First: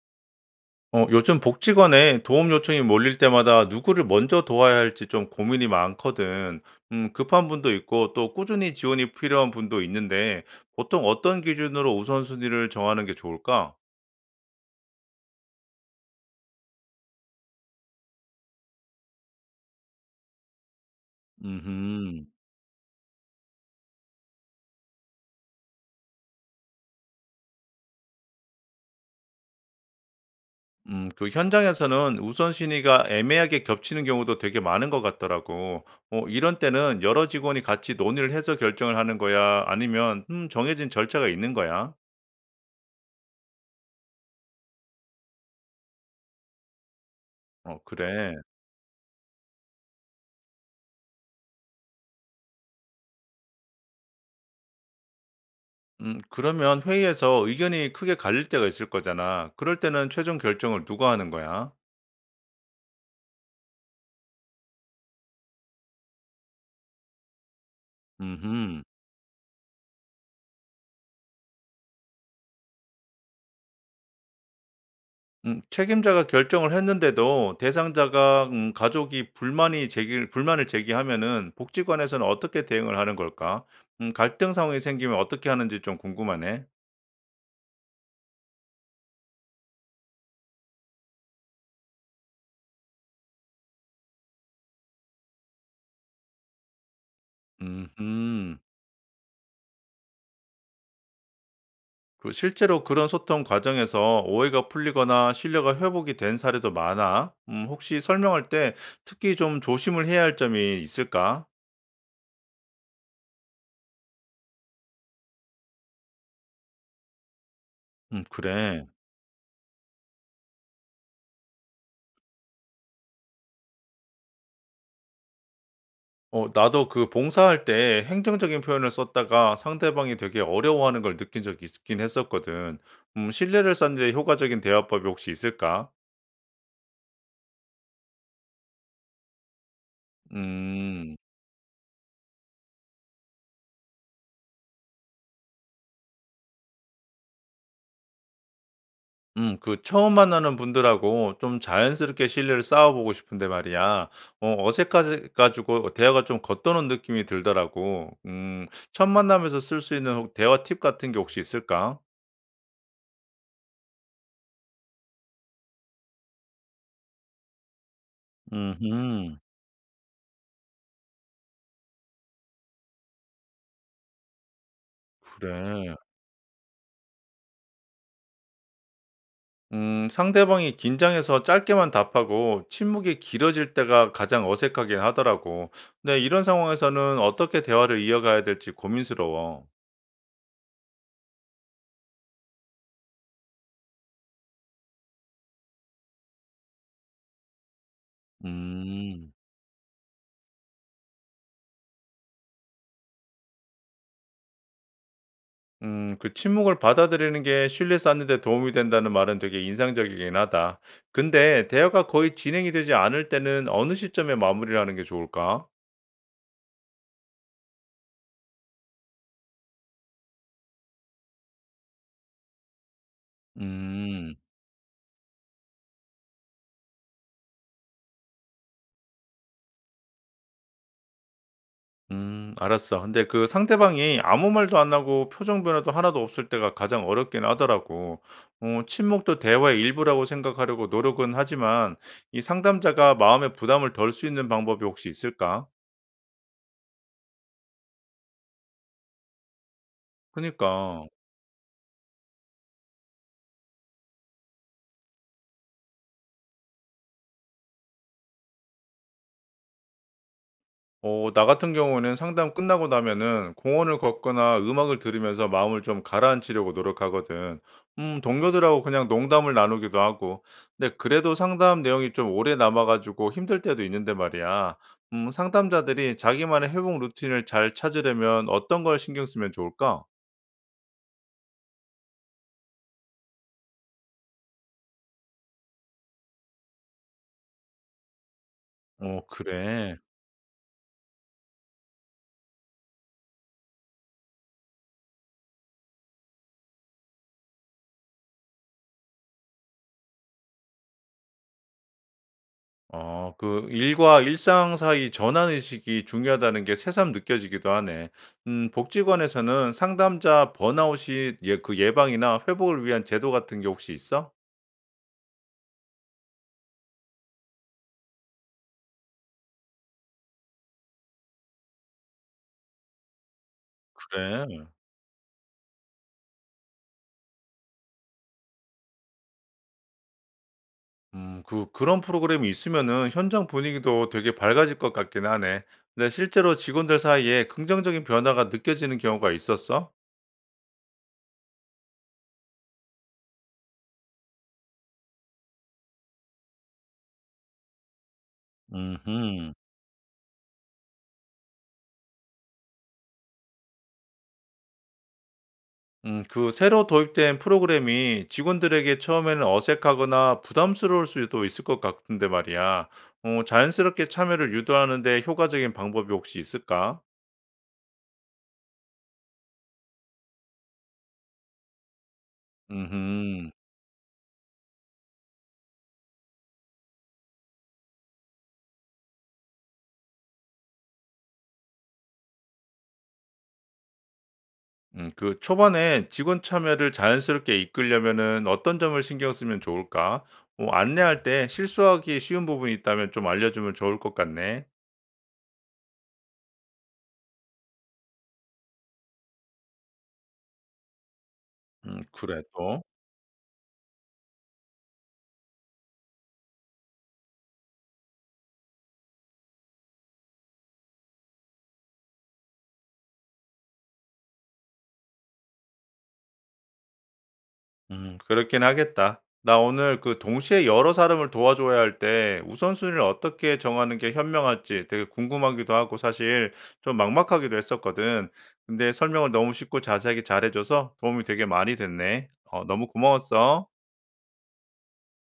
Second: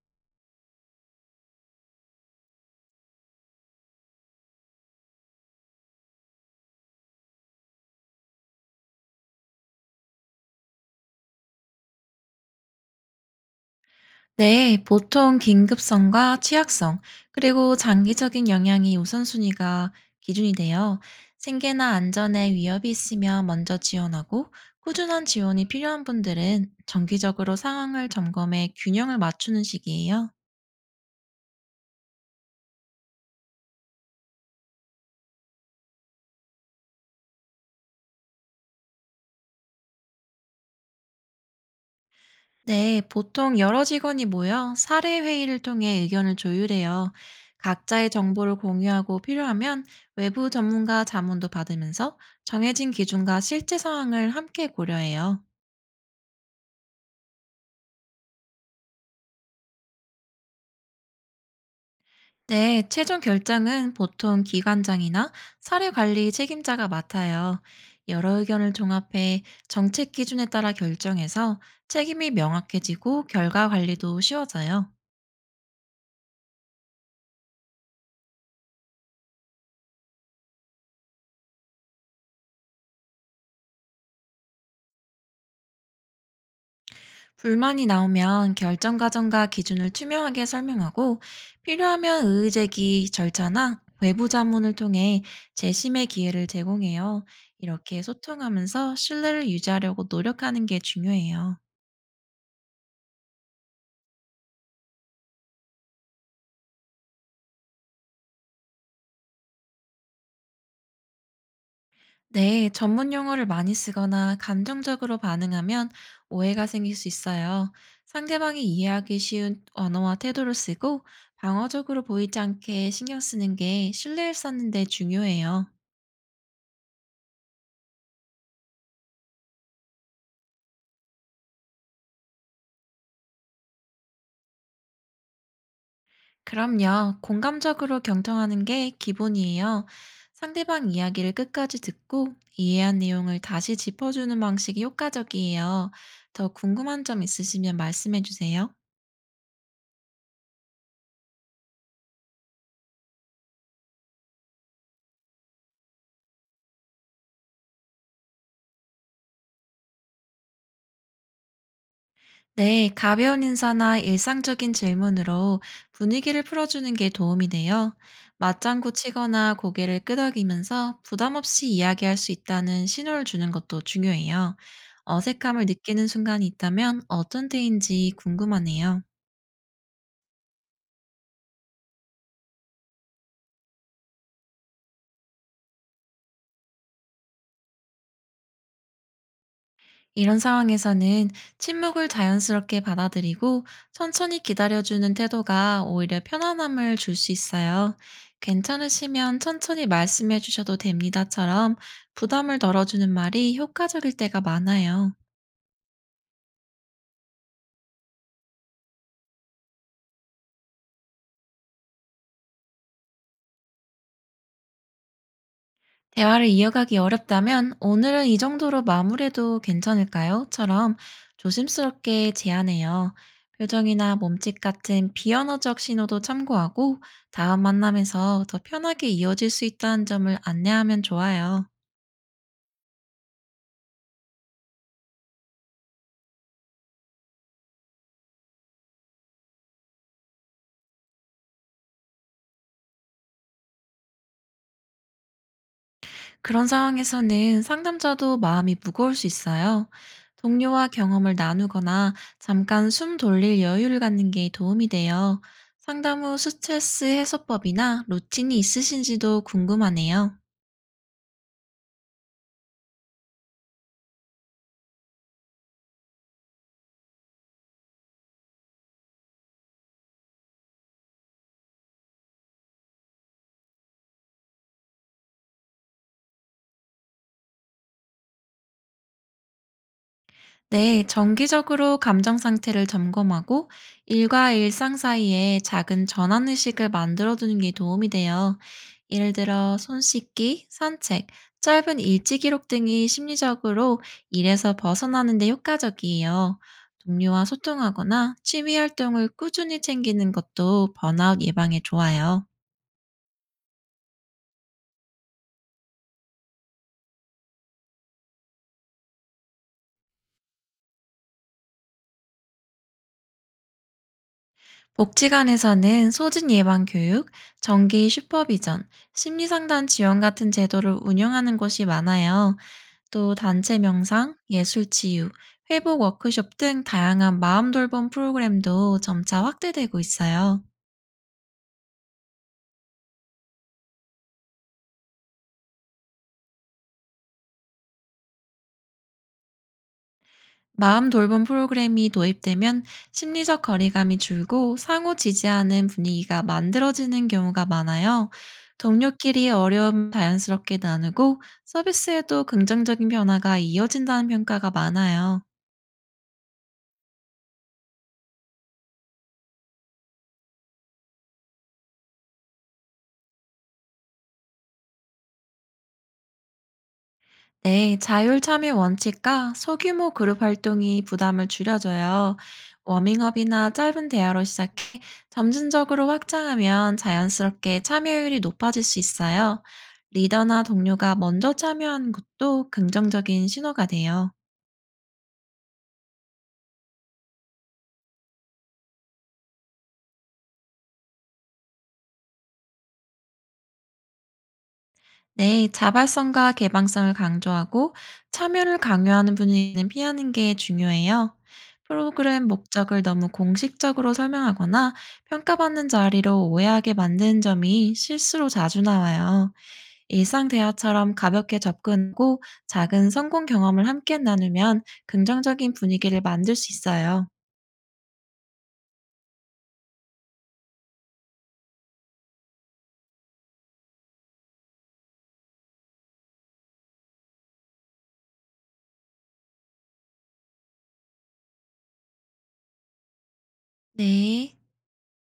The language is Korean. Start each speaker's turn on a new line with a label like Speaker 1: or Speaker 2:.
Speaker 1: 요즘 복지관에 도움 요청이 몰릴 때마다 누구를 먼저 도와야 할지 좀 고민이 많거든. 급한 분도 있고 또 꾸준히 지원이 필요한 분도 있는데 보통 어떤 기준으로 우선순위를 정하는 게 좋을까?
Speaker 2: 네, 보통 긴급성과 취약성, 그리고 장기적인 영향이 우선순위가 기준이 돼요. 생계나
Speaker 1: 음,
Speaker 2: 안전에 위협이 있으면 먼저 지원하고, 꾸준한 지원이 필요한 분들은 정기적으로 상황을 점검해 균형을 맞추는 시기예요.
Speaker 1: 그 현장에서는 우선순위가 애매하게 겹치는 경우도 되게 많은 것 같더라고. 이런 때는 여러 직원이 같이 논의를 해서 결정을 하는 거야? 아니면 정해진 절차가 있는 거야?
Speaker 2: 네, 보통 여러 직원이 모여 사례회의를 통해 의견을 조율해요.
Speaker 1: 어,
Speaker 2: 각자의
Speaker 1: 그래.
Speaker 2: 정보를 공유하고 필요하면 외부 전문가 자문도 받으면서 정해진 기준과 실제 상황을 함께 고려해요.
Speaker 1: 그러면 회의에서 의견이 크게 갈릴 때가 있을 거잖아. 그럴 때는 최종 결정을 누가 하는 거야?
Speaker 2: 네, 최종 결정은 보통 기관장이나 사료 관리 책임자가 맡아요. 여러 의견을
Speaker 1: 음,
Speaker 2: 종합해 정책 기준에 따라 결정해서 책임이 명확해지고 결과 관리도 쉬워져요.
Speaker 1: 책임자가 결정을 했는데도 대상자가 가족이 불만을 제기하면은 복지관에서는 어떻게 대응을 하는 걸까? 갈등 상황이 생기면 어떻게 하는지 좀 궁금하네.
Speaker 2: 불만이 나오면 결정 과정과 기준을 투명하게 설명하고 필요하면 의제기 절차나 외부 자문을 통해 재심의 기회를 제공해요. 이렇게
Speaker 1: 음,
Speaker 2: 소통하면서 신뢰를 유지하려고 노력하는 게 중요해요.
Speaker 1: 그 실제로 그런 소통 과정에서 오해가 풀리거나 신뢰가 회복이 된 사례도 많아. 혹시 설명할 때 특히 좀 조심을 해야 할 점이 있을까?
Speaker 2: 네, 전문 용어를 많이 쓰거나 감정적으로 반응하면 오해가 생길 수 있어요. 상대방이
Speaker 1: 그래.
Speaker 2: 이해하기 쉬운 언어와 태도를 쓰고 방어적으로 보이지 않게 신경 쓰는 게 신뢰를 쌓는 데 중요해요.
Speaker 1: 나도 그 봉사할 때 행정적인 표현을 썼다가 상대방이 되게 어려워하는 걸 느낀 적이 있긴 했었거든. 신뢰를 쌓는 데 효과적인 대화법이 혹시 있을까?
Speaker 2: 그럼요, 공감적으로 경청하는 게 기본이에요. 상대방
Speaker 1: 음,
Speaker 2: 이야기를 끝까지 듣고 이해한 내용을 다시 짚어주는 방식이 효과적이에요. 더 궁금한 점 있으시면 말씀해 주세요.
Speaker 1: 그 처음 만나는 분들하고 좀 자연스럽게 신뢰를 쌓아보고 싶은데 말이야. 어색해가지고 대화가 좀 겉도는 느낌이 들더라고. 첫 만남에서 쓸 수 있는 대화 팁 같은 게 혹시 있을까?
Speaker 2: 네, 가벼운 인사나 일상적인 질문으로 분위기를 풀어주는 게 도움이 돼요. 맞장구
Speaker 1: 음,
Speaker 2: 치거나 고개를 끄덕이면서 부담 없이 이야기할 수 있다는 신호를 주는 것도 중요해요. 어색함을
Speaker 1: 그래.
Speaker 2: 느끼는 순간이 있다면 어떤 때인지 궁금하네요.
Speaker 1: 상대방이 긴장해서 짧게만 답하고 침묵이 길어질 때가 가장 어색하긴 하더라고. 근데 이런 상황에서는 어떻게 대화를 이어가야 될지 고민스러워.
Speaker 2: 이런 상황에서는 침묵을 자연스럽게 받아들이고 천천히 기다려주는 태도가 오히려 편안함을 줄 수 있어요.
Speaker 1: 음,
Speaker 2: 괜찮으시면 천천히 말씀해 주셔도 됩니다처럼 부담을 덜어주는 말이 효과적일 때가 많아요.
Speaker 1: 그 침묵을 받아들이는 게 신뢰 쌓는 데 도움이 된다는 말은 되게 인상적이긴 하다. 근데 대화가 거의 진행이 되지 않을 때는 어느 시점에 마무리를 하는 게 좋을까?
Speaker 2: 대화를 이어가기 어렵다면 "오늘은 이 정도로 마무리해도 괜찮을까요?"처럼 조심스럽게 제안해요. 표정이나
Speaker 1: 음.
Speaker 2: 몸짓 같은 비언어적 신호도 참고하고 다음 만남에서 더 편하게 이어질 수 있다는 점을 안내하면 좋아요.
Speaker 1: 알았어. 근데 그 상대방이 아무 말도 안 하고 표정 변화도 하나도 없을 때가 가장 어렵긴 하더라고. 침묵도 대화의 일부라고 생각하려고 노력은 하지만 이 상담자가 마음의 부담을 덜 수 있는 방법이 혹시 있을까?
Speaker 2: 그런 상황에서는 상담자도 마음이 무거울 수 있어요. 동료와
Speaker 1: 그니까.
Speaker 2: 경험을 나누거나 잠깐 숨 돌릴 여유를 갖는 게 도움이 돼요. 상담 후 스트레스 해소법이나 루틴이 있으신지도 궁금하네요.
Speaker 1: 나 같은 경우는 상담 끝나고 나면은 공원을 걷거나 음악을 들으면서 마음을 좀 가라앉히려고 노력하거든. 동료들하고 그냥 농담을 나누기도 하고. 근데 그래도 상담 내용이 좀 오래 남아 가지고 힘들 때도 있는데 말이야. 상담자들이 자기만의 회복 루틴을 잘 찾으려면 어떤 걸 신경 쓰면 좋을까?
Speaker 2: 네, 정기적으로 감정 상태를 점검하고 일과 일상 사이에 작은 전환 의식을 만들어두는 게 도움이 돼요.
Speaker 1: 어,
Speaker 2: 예를 들어
Speaker 1: 그래.
Speaker 2: 손 씻기, 산책, 짧은 일지 기록 등이 심리적으로 일에서 벗어나는 데 효과적이에요. 동료와 소통하거나 취미 활동을 꾸준히 챙기는 것도 번아웃 예방에 좋아요.
Speaker 1: 그 일과 일상 사이 전환 의식이 중요하다는 게 새삼 느껴지기도 하네. 복지관에서는 상담자 번아웃이 그 예방이나 회복을 위한 제도 같은 게 혹시 있어?
Speaker 2: 복지관에서는 소진 예방 교육, 정기 슈퍼비전, 심리상담 지원 같은 제도를 운영하는 곳이 많아요. 또 단체 명상,
Speaker 1: 그래.
Speaker 2: 예술 치유, 회복 워크숍 등 다양한 마음 돌봄 프로그램도 점차 확대되고 있어요.
Speaker 1: 그런 프로그램이 있으면은 현장 분위기도 되게 밝아질 것 같긴 하네. 근데 실제로 직원들 사이에 긍정적인 변화가 느껴지는 경우가 있었어?
Speaker 2: 마음 돌봄 프로그램이 도입되면 심리적 거리감이 줄고 상호 지지하는 분위기가 만들어지는 경우가 많아요. 동료끼리
Speaker 1: 음흠.
Speaker 2: 어려움 자연스럽게 나누고 서비스에도 긍정적인 변화가 이어진다는 평가가 많아요.
Speaker 1: 그 새로 도입된 프로그램이 직원들에게 처음에는 어색하거나 부담스러울 수도 있을 것 같은데 말이야. 자연스럽게 참여를 유도하는데 효과적인 방법이 혹시 있을까?
Speaker 2: 네, 자율 참여 원칙과 소규모 그룹 활동이 부담을 줄여줘요.
Speaker 1: 음,
Speaker 2: 워밍업이나 짧은 대화로 시작해 점진적으로 확장하면 자연스럽게 참여율이 높아질 수 있어요. 리더나 동료가 먼저 참여하는 것도 긍정적인 신호가 돼요.
Speaker 1: 그 초반에 직원 참여를 자연스럽게 이끌려면은 어떤 점을 신경 쓰면 좋을까? 안내할 때 실수하기 쉬운 부분이 있다면 좀 알려주면 좋을 것 같네.
Speaker 2: 네, 자발성과 개방성을 강조하고 참여를 강요하는 분위기는 피하는 게 중요해요.
Speaker 1: 그래
Speaker 2: 프로그램
Speaker 1: 또.
Speaker 2: 목적을 너무 공식적으로 설명하거나 평가받는 자리로 오해하게 만드는 점이 실수로 자주 나와요. 일상 대화처럼 가볍게 접근하고 작은 성공 경험을 함께 나누면 긍정적인 분위기를 만들 수 있어요.
Speaker 1: 그렇긴 하겠다. 나 오늘 그 동시에 여러 사람을 도와줘야 할 때 우선순위를 어떻게 정하는 게 현명할지 되게 궁금하기도 하고 사실 좀 막막하기도 했었거든. 근데 설명을 너무 쉽고 자세하게 잘해줘서 도움이 되게 많이 됐네. 너무 고마웠어.
Speaker 2: 네.